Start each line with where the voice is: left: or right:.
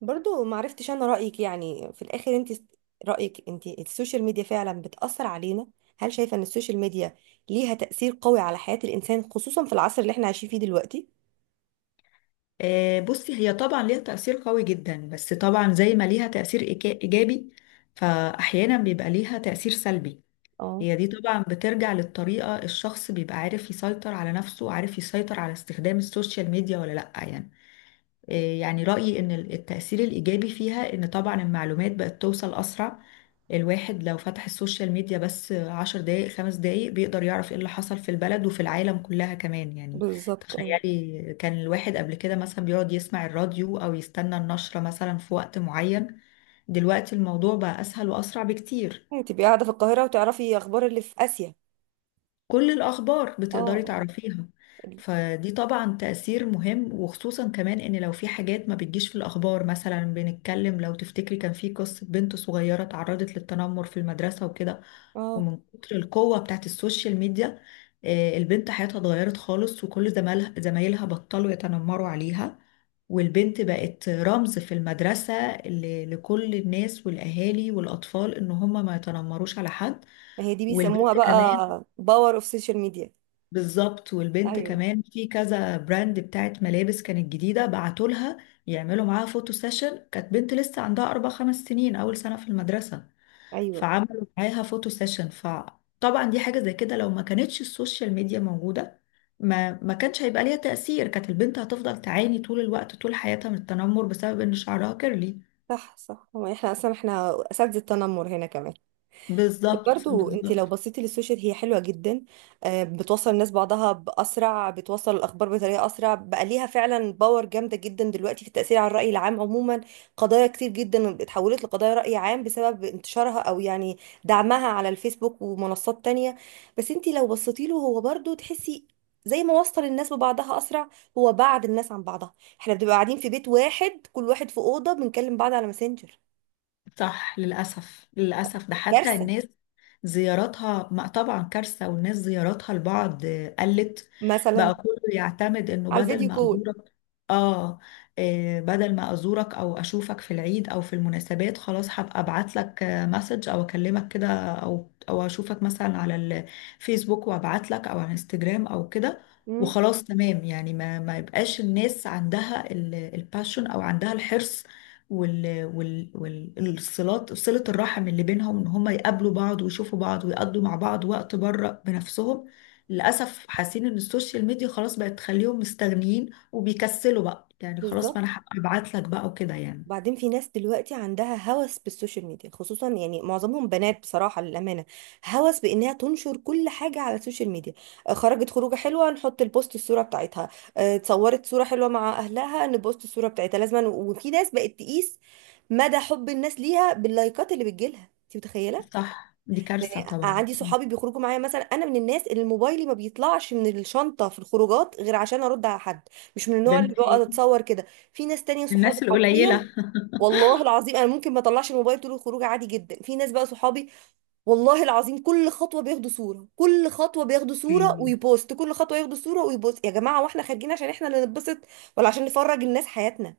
right: برضو معرفتش انا رأيك، في الاخر انت. رأيك انت السوشيال ميديا فعلا بتأثر علينا؟ هل شايفة ان السوشيال ميديا ليها تأثير قوي على حياة الانسان، خصوصا في العصر اللي احنا عايشين فيه دلوقتي؟
left: آه، بصي هي طبعا ليها تأثير قوي جدا، بس طبعا زي ما ليها تأثير إيجابي، فأحيانا بيبقى ليها تأثير سلبي.
right: اه.
left: هي دي طبعا بترجع للطريقة الشخص بيبقى عارف يسيطر على نفسه وعارف يسيطر على استخدام السوشيال ميديا ولا لأ يعني. آه، يعني رأيي إن التأثير الإيجابي فيها إن طبعا المعلومات بقت توصل أسرع. الواحد لو فتح السوشيال ميديا بس 10 دقايق 5 دقايق بيقدر يعرف إيه اللي حصل في البلد وفي العالم كلها كمان يعني.
right: بالظبط، ايوه.
left: تخيلي كان الواحد قبل كده مثلا بيقعد يسمع الراديو أو يستنى النشرة مثلا في وقت معين، دلوقتي الموضوع بقى أسهل وأسرع بكتير.
right: يعني تبقي قاعدة في القاهرة وتعرفي اخبار اللي في آسيا.
left: كل الأخبار
right: اه،
left: بتقدري
right: آه،
left: تعرفيها.
right: ال-
left: فدي طبعا تأثير مهم، وخصوصا كمان إن لو في حاجات ما بتجيش في الأخبار مثلا، بنتكلم لو تفتكري كان في قصة بنت صغيرة تعرضت للتنمر في المدرسة وكده.
right: اه
left: ومن كتر القوة بتاعت السوشيال ميديا، آه، البنت حياتها اتغيرت خالص، وكل زمالها زمايلها بطلوا يتنمروا عليها، والبنت بقت رمز في المدرسة لكل الناس والأهالي والأطفال إن هم ما يتنمروش على حد.
right: ما هي دي بيسموها
left: والبنت كمان
right: بقى باور اوف سوشيال ميديا.
left: بالظبط، والبنت
right: ايوه.
left: كمان في كذا براند بتاعت ملابس كانت جديدة بعتوا لها يعملوا معاها فوتو سيشن. كانت بنت لسه عندها 4 5 سنين، أول سنة في المدرسة،
right: ايوه،
left: فعملوا معاها فوتو سيشن. فطبعا دي حاجة زي كده لو ما كانتش السوشيال ميديا موجودة ما كانش هيبقى ليها تأثير، كانت البنت هتفضل تعاني طول الوقت طول حياتها من التنمر بسبب إن شعرها كيرلي.
right: صح صح. هو احنا اصلا احنا اساتذة التنمر هنا كمان.
left: بالظبط
right: برضو انت
left: بالظبط.
right: لو بصيتي للسوشيال هي حلوه جدا. آه، بتوصل الناس بعضها باسرع، بتوصل الاخبار بطريقه اسرع، بقى ليها فعلا باور جامده جدا دلوقتي في التاثير على الراي العام عموما. قضايا كتير جدا اتحولت لقضايا راي عام بسبب انتشارها، او دعمها على الفيسبوك ومنصات تانية. بس انت لو بصيتي له، هو برضو تحسي زي ما وصل الناس ببعضها اسرع، هو بعد الناس عن بعضها. احنا بنبقى قاعدين في بيت واحد كل واحد في اوضه، بنكلم بعض على ماسنجر.
left: صح، للأسف للأسف، ده حتى
right: كارثه.
left: الناس زياراتها ما طبعا كارثة، والناس زياراتها لبعض قلت.
right: مثلا
left: بقى كله يعتمد انه
right: على
left: بدل
right: الفيديو
left: ما
right: كول.
left: ازورك، اه، آه، بدل ما ازورك او اشوفك في العيد او في المناسبات خلاص هبقى ابعت لك مسج او اكلمك كده، او اشوفك مثلا على الفيسبوك وابعت لك، او على انستجرام او كده، وخلاص تمام يعني. ما يبقاش الناس عندها الباشن او عندها الحرص والصلات، صلة الرحم اللي بينهم، ان هم يقابلوا بعض ويشوفوا بعض ويقضوا مع بعض وقت بره بنفسهم. للأسف حاسين ان السوشيال ميديا خلاص بقت تخليهم مستغنيين وبيكسلوا بقى، يعني خلاص
right: بالظبط.
left: ما انا هبقى ابعت لك بقى وكده يعني.
right: وبعدين في ناس دلوقتي عندها هوس بالسوشيال ميديا، خصوصا معظمهم بنات، بصراحة للأمانة. هوس بإنها تنشر كل حاجة على السوشيال ميديا. آه، خرجت خروجة حلوة نحط البوست الصورة بتاعتها. آه، اتصورت صورة حلوة مع أهلها نبوست الصورة بتاعتها لازما. وفي ناس بقت تقيس مدى حب الناس ليها باللايكات اللي بتجيلها. انت متخيلة؟
left: صح، دي كارثة طبعا.
right: عندي صحابي بيخرجوا معايا. مثلا انا من الناس اللي موبايلي ما بيطلعش من الشنطة في الخروجات غير عشان ارد على حد. مش من
left: ده
right: النوع اللي
left: انت
right: بقعد اتصور كده. في ناس تانية
left: من
right: صحابي
left: الناس
right: حرفيا،
left: القليلة.
right: والله العظيم، انا ممكن ما اطلعش الموبايل طول الخروج عادي جدا. في ناس بقى صحابي، والله العظيم، كل خطوه بياخدوا صوره، كل خطوه بياخدوا صوره ويبوست، كل خطوه ياخدوا صوره ويبوست. يا جماعه، واحنا خارجين عشان احنا اللي نتبسط ولا عشان نفرج الناس حياتنا؟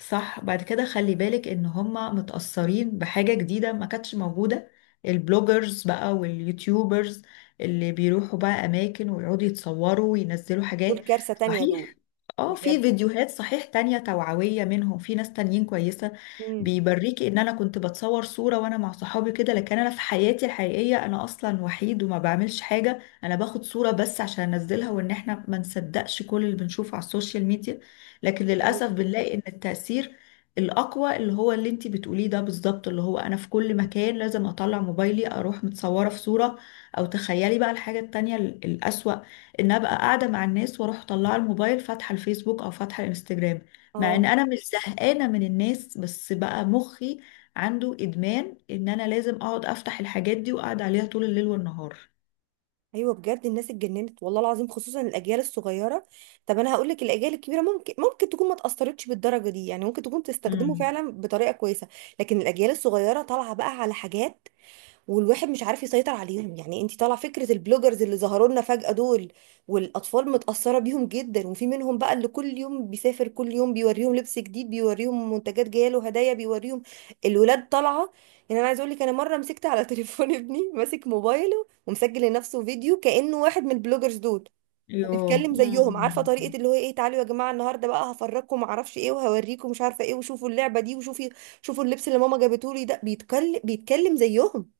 left: صح، بعد كده خلي بالك ان هما متأثرين بحاجة جديدة ما كانتش موجودة، البلوجرز بقى واليوتيوبرز اللي بيروحوا بقى اماكن ويقعدوا يتصوروا وينزلوا
right: دول
left: حاجات.
right: كارثه تانية
left: صحيح،
right: دول.
left: اه، في
right: بجد.
left: فيديوهات صحيح تانية توعوية منهم، في ناس تانيين كويسة
right: امم
left: بيوريكي ان انا كنت بتصور صورة وانا مع صحابي كده، لكن انا في حياتي الحقيقية انا اصلا وحيد وما بعملش حاجة، انا باخد صورة بس عشان انزلها، وان احنا ما نصدقش كل اللي بنشوفه على السوشيال ميديا. لكن للأسف
right: ايوه.
left: بنلاقي ان التأثير الأقوى اللي هو اللي انتي بتقوليه ده بالظبط، اللي هو انا في كل مكان لازم اطلع موبايلي اروح متصورة في صورة. او تخيلي بقى الحاجة التانية الأسوأ، ان ابقى قاعده مع الناس واروح طالعه الموبايل فاتحه الفيسبوك او فاتحه الانستجرام، مع ان
right: اه.
left: انا مش زهقانه من الناس، بس بقى مخي عنده ادمان ان انا لازم اقعد افتح الحاجات دي واقعد عليها طول الليل والنهار.
right: ايوه، بجد الناس اتجننت والله العظيم، خصوصا الاجيال الصغيره. طب انا هقول لك، الاجيال الكبيره ممكن تكون ما اتاثرتش بالدرجه دي، ممكن تكون بتستخدمه
left: مم.
right: فعلا بطريقه كويسه. لكن الاجيال الصغيره طالعه بقى على حاجات والواحد مش عارف يسيطر عليهم. انت طالعه فكره البلوجرز اللي ظهروا لنا فجأة دول؟ والاطفال متأثره بيهم جدا. وفي منهم بقى اللي كل يوم بيسافر، كل يوم بيوريهم لبس جديد، بيوريهم منتجات جايه له هدايا، بيوريهم الولاد طالعه. انا عايزه اقول لك، انا مره مسكت على تليفون ابني ماسك موبايله ومسجل لنفسه فيديو كأنه واحد من البلوجرز دول.
left: يوه
right: وبيتكلم زيهم،
left: مم.
right: عارفه طريقه اللي هو ايه، تعالوا يا جماعه، النهارده بقى هفرجكم معرفش ايه، وهوريكم مش عارفه ايه، وشوفوا اللعبه دي، شوفوا اللبس اللي ماما جابته لي ده. بيتكلم زيهم.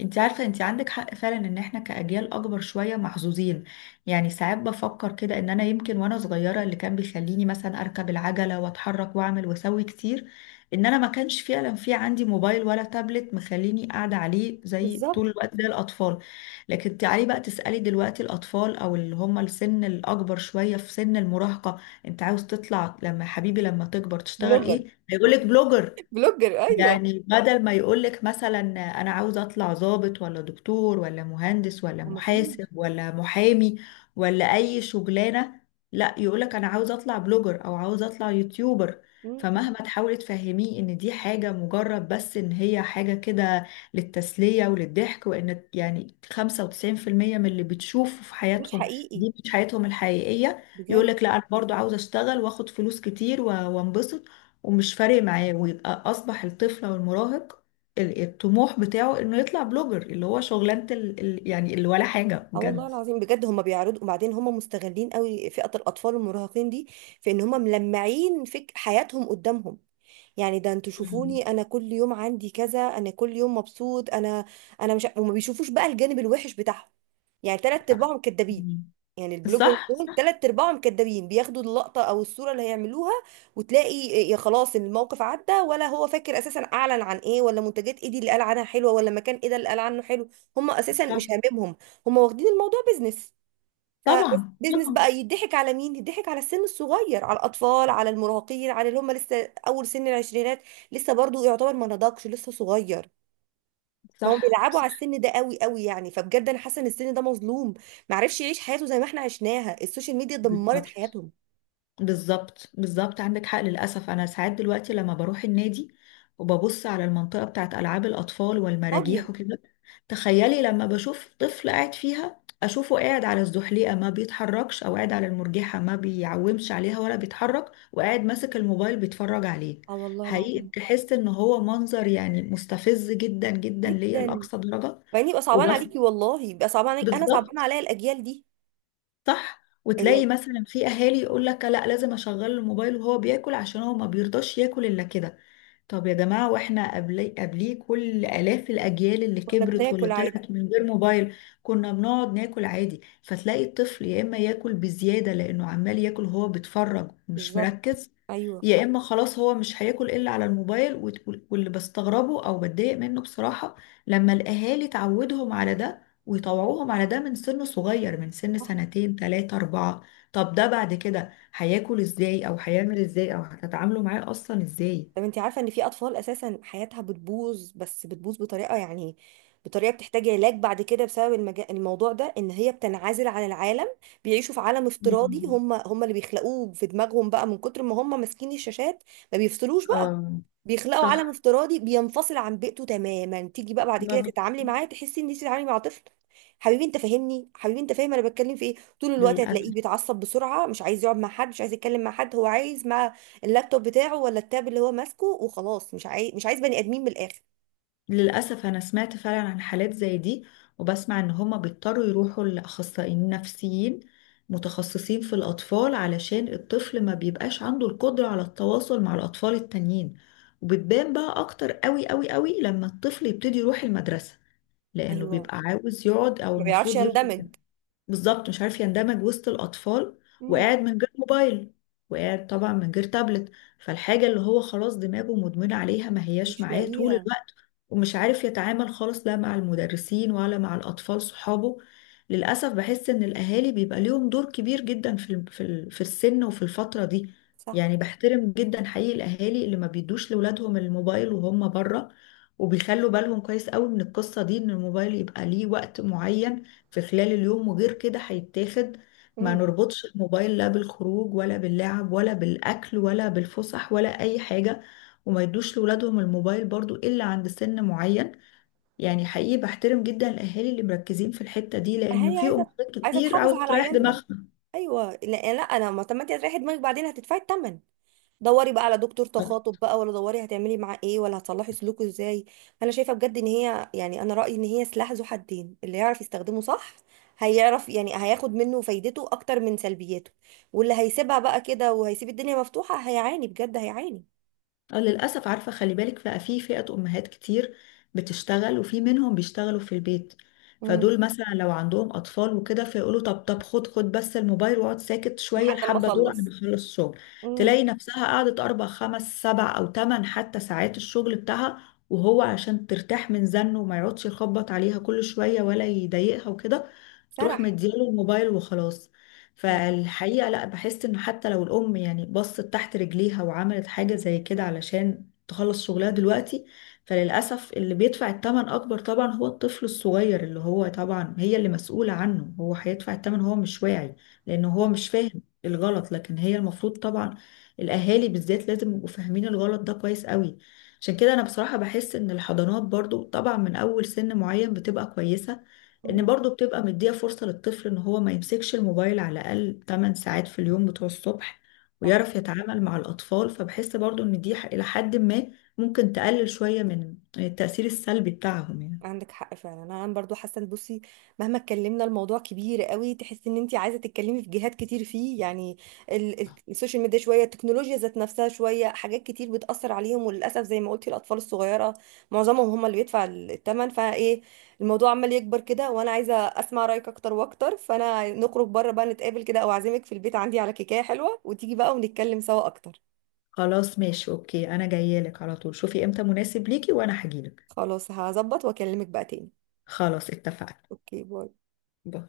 left: انت عارفة انت عندك حق فعلا ان احنا كأجيال اكبر شوية محظوظين. يعني ساعات بفكر كده ان انا يمكن وانا صغيرة اللي كان بيخليني مثلا اركب العجلة واتحرك واعمل واسوي كتير، ان انا ما كانش فعلا في عندي موبايل ولا تابلت مخليني قاعدة عليه زي
right: بالظبط.
left: طول الوقت زي الاطفال. لكن تعالي بقى تسألي دلوقتي الاطفال او اللي هم السن الاكبر شوية في سن المراهقة، انت عاوز تطلع لما حبيبي لما تكبر تشتغل
right: بلوجر.
left: ايه، هيقولك بلوجر.
right: بلوجر، ايوه.
left: يعني بدل ما يقولك مثلا أنا عاوز أطلع ضابط ولا دكتور ولا مهندس ولا
right: هو
left: محاسب
right: مفيش.
left: ولا محامي ولا أي شغلانة، لا يقولك أنا عاوز أطلع بلوجر أو عاوز أطلع يوتيوبر.
right: مم.
left: فمهما تحاولي تفهميه إن دي حاجة مجرد بس، إن هي حاجة كده للتسلية وللضحك، وإن يعني 95% من اللي بتشوفه في
right: مش
left: حياتهم
right: حقيقي.
left: دي مش حياتهم الحقيقية،
right: بجد.
left: يقولك لا أنا برضو عاوز أشتغل وآخد فلوس كتير وأنبسط، ومش فارق معاه، ويبقى اصبح الطفل او المراهق الطموح بتاعه انه يطلع بلوجر، اللي هو شغلانة يعني اللي ولا حاجة
right: اه والله
left: بجد.
right: العظيم، بجد هم بيعرضوا. وبعدين هم مستغلين قوي فئة الاطفال المراهقين دي، في ان هم ملمعين فك حياتهم قدامهم. يعني ده انتوا
left: مم.
right: شوفوني، انا كل يوم عندي كذا، انا كل يوم مبسوط انا انا. مش ع- وما بيشوفوش بقى الجانب الوحش بتاعهم. يعني تلات
left: صح.
right: ارباعهم كدابين.
left: مم.
right: يعني البلوجرز
left: صح
right: دول
left: صح.
right: تلات ارباعهم كدابين، بياخدوا اللقطة او الصورة اللي هيعملوها وتلاقي يا خلاص الموقف عدى، ولا هو فاكر اساسا اعلن عن ايه، ولا منتجات ايه دي اللي قال عنها حلوة، ولا مكان ايه ده اللي قال عنه حلو. هم اساسا
left: صح،
right: مش هاممهم. هم واخدين الموضوع بيزنس. فبس
left: طبعا
right: بيزنس
left: طبعا.
right: بقى، يضحك على مين؟ يضحك على السن الصغير، على الاطفال، على المراهقين، على اللي هم لسه اول سن العشرينات. لسه برضو يعتبر ما نضجش، لسه صغير. فهم
left: صح
right: بيلعبوا على
left: صح.
right: السن ده قوي قوي. فبجد انا حاسه ان السن ده مظلوم، ما عرفش يعيش حياته زي ما احنا عشناها. السوشيال ميديا دمرت
left: بالظبط
right: حياتهم.
left: بالظبط. بالظبط عندك حق، للأسف أنا ساعات دلوقتي لما بروح النادي وببص على المنطقة بتاعت ألعاب الأطفال
right: فاضيه.
left: والمراجيح وكده، تخيلي لما بشوف طفل قاعد فيها، أشوفه قاعد على الزحليقة ما بيتحركش، أو قاعد على المرجحة ما بيعومش عليها ولا بيتحرك، وقاعد ماسك الموبايل بيتفرج عليه.
right: اه والله
left: حقيقي
right: العظيم.
left: بحس إن هو منظر يعني مستفز جدا جدا ليا
right: جدا.
left: لأقصى درجة.
right: بعدين يبقى صعبان
left: وبس
right: عليكي والله، يبقى صعبان عليك، انا صعبان
left: بالظبط.
right: عليا الاجيال دي.
left: صح،
right: يعني
left: وتلاقي مثلا في اهالي يقول لك لا لازم اشغل الموبايل وهو بياكل عشان هو ما بيرضاش ياكل الا كده. طب يا جماعة، واحنا قبلي قبليه كل آلاف الأجيال اللي
right: كنا
left: كبرت واللي
right: بناكل عادي.
left: طلعت من غير موبايل، كنا بنقعد ناكل عادي. فتلاقي الطفل يا إما ياكل بزيادة لأنه عمال ياكل هو بيتفرج مش
right: بالظبط.
left: مركز،
right: ايوه.
left: يا إما خلاص هو مش هياكل إلا على الموبايل. واللي بستغربه أو بتضايق منه بصراحة لما الأهالي تعودهم على ده ويطوعوهم على ده من سن صغير، من سن 2 3 4، طب ده بعد كده هياكل إزاي أو هيعمل إزاي أو هتتعاملوا معاه أصلا إزاي؟
right: طب انت عارفة ان في اطفال اساسا حياتها بتبوظ، بس بتبوظ بطريقة، بطريقة بتحتاج علاج بعد كده، بسبب الموضوع ده، ان هي بتنعزل عن العالم. بيعيشوا في عالم افتراضي
left: مم.
right: هم هم اللي بيخلقوه في دماغهم، بقى من كتر ما هم ماسكين الشاشات ما بيفصلوش بقى.
left: آه.
right: بيخلقوا عالم
left: صح.
right: افتراضي بينفصل عن بيئته تماما. تيجي بقى بعد
left: ما
right: كده
left: بي...
right: تتعاملي معاه، تحسي ان انت بتتعاملي مع طفل. حبيبي انت فاهمني، حبيبي انت فاهم انا بتكلم في ايه. طول الوقت
left: للأسف.
right: هتلاقيه بيتعصب بسرعه، مش عايز يقعد مع حد، مش عايز يتكلم مع حد، هو عايز مع اللابتوب بتاعه ولا التاب اللي هو ماسكه. وخلاص مش عايز بني ادمين من الاخر.
left: للأسف أنا سمعت فعلا عن حالات زي دي، وبسمع إن هما بيضطروا يروحوا لأخصائيين نفسيين متخصصين في الأطفال علشان الطفل ما بيبقاش عنده القدرة على التواصل مع الأطفال التانيين. وبتبان بقى أكتر قوي قوي قوي لما الطفل يبتدي يروح المدرسة، لأنه
right: ايوه،
left: بيبقى عاوز يقعد أو
right: ما بيعرفش
left: المفروض
right: يندمج.
left: يفضل. بالظبط، مش عارف يندمج وسط الأطفال، وقاعد
right: امم.
left: من غير موبايل، وقاعد طبعا من غير تابلت، فالحاجة اللي هو خلاص دماغه مدمنة عليها ما هياش
right: مش
left: معاه طول
right: لاقيها.
left: الوقت، ومش عارف يتعامل خالص لا مع المدرسين ولا مع الأطفال صحابه. للأسف بحس إن الأهالي بيبقى ليهم دور كبير جدا في السن وفي الفترة دي.
right: صح.
left: يعني بحترم جدا حقيقي الأهالي اللي ما بيدوش لأولادهم الموبايل وهم بره، وبيخلوا بالهم كويس قوي من القصة دي إن الموبايل يبقى ليه وقت معين في خلال اليوم، وغير كده هيتاخد. ما
right: امم.
left: نربطش الموبايل لا بالخروج ولا باللعب ولا بالأكل ولا بالفسح ولا أي حاجة، وما يدوش لولادهم الموبايل برضو إلا عند سن معين. يعني حقيقي بحترم جدا الأهالي اللي مركزين في الحتة دي، لأن
right: هي
left: في
right: عايزه،
left: أمهات
right: عايزه
left: كتير
right: تحافظ
left: عاوزة
right: على
left: تريح
right: عيالها.
left: دماغها.
right: ايوه، لا, لا، انا ما. طب ما انت هتريحي دماغك بعدين هتدفعي الثمن. دوري بقى على دكتور تخاطب بقى، ولا دوري هتعملي معاه ايه، ولا هتصلحي سلوكه ازاي. انا شايفه بجد ان هي، انا رايي ان هي سلاح ذو حدين، اللي يعرف يستخدمه صح هيعرف هياخد منه فايدته اكتر من سلبياته. واللي هيسيبها بقى كده وهيسيب الدنيا مفتوحه هيعاني، بجد هيعاني.
left: آه، للأسف، عارفة خلي بالك بقى، في فئة أمهات كتير بتشتغل، وفي منهم بيشتغلوا في البيت،
right: امم.
left: فدول مثلا لو عندهم أطفال وكده فيقولوا طب طب خد خد بس الموبايل واقعد ساكت شوية
right: لحد ما
left: الحبة دول أنا
right: اخلص.
left: بخلص شغل.
right: امم.
left: تلاقي نفسها قعدت أربع خمس سبع أو تمن حتى ساعات، الشغل بتاعها، وهو عشان ترتاح من زنه وما يقعدش يخبط عليها كل شوية ولا يضايقها وكده، تروح
right: سرح.
left: مدياله الموبايل وخلاص.
right: لا.
left: فالحقيقة لا، بحس انه حتى لو الام يعني بصت تحت رجليها وعملت حاجة زي كده علشان تخلص شغلها دلوقتي، فللأسف اللي بيدفع الثمن أكبر طبعا هو الطفل الصغير اللي هو طبعا هي اللي مسؤولة عنه، هو هيدفع الثمن، هو مش واعي لأنه هو
right: صح.
left: مش فاهم الغلط، لكن هي المفروض طبعا، الأهالي بالذات، لازم يبقوا فاهمين الغلط ده كويس قوي. عشان كده أنا بصراحة بحس إن الحضانات برضو طبعا من أول سن معين بتبقى كويسة، ان
right: امم.
left: برضو بتبقى مدية فرصة للطفل ان هو ما يمسكش الموبايل على الاقل 8 ساعات في اليوم بتوع الصبح،
right: صح.
left: ويعرف يتعامل مع الاطفال. فبحس برضو ان دي الى حد ما ممكن تقلل شوية من التأثير السلبي بتاعهم يعني.
right: عندك حق فعلا. انا برضو حاسه ان بصي، مهما اتكلمنا الموضوع كبير قوي. تحسي ان انت عايزه تتكلمي في جهات كتير فيه. السوشيال ميديا شويه، التكنولوجيا ذات نفسها شويه، حاجات كتير بتاثر عليهم. وللاسف زي ما قلتي، الاطفال الصغيره معظمهم هم اللي بيدفع الثمن. فايه، الموضوع عمال يكبر كده وانا عايزه اسمع رايك اكتر واكتر. فانا نخرج بره بقى، نتقابل كده او اعزمك في البيت عندي على كيكه حلوه، وتيجي بقى ونتكلم سوا اكتر.
left: خلاص ماشي، اوكي، انا جاية لك على طول، شوفي امتى مناسب ليكي وانا هجيلك.
right: خلاص، هظبط واكلمك بقى تاني.
left: خلاص اتفقنا.
right: اوكي، باي.
left: باي.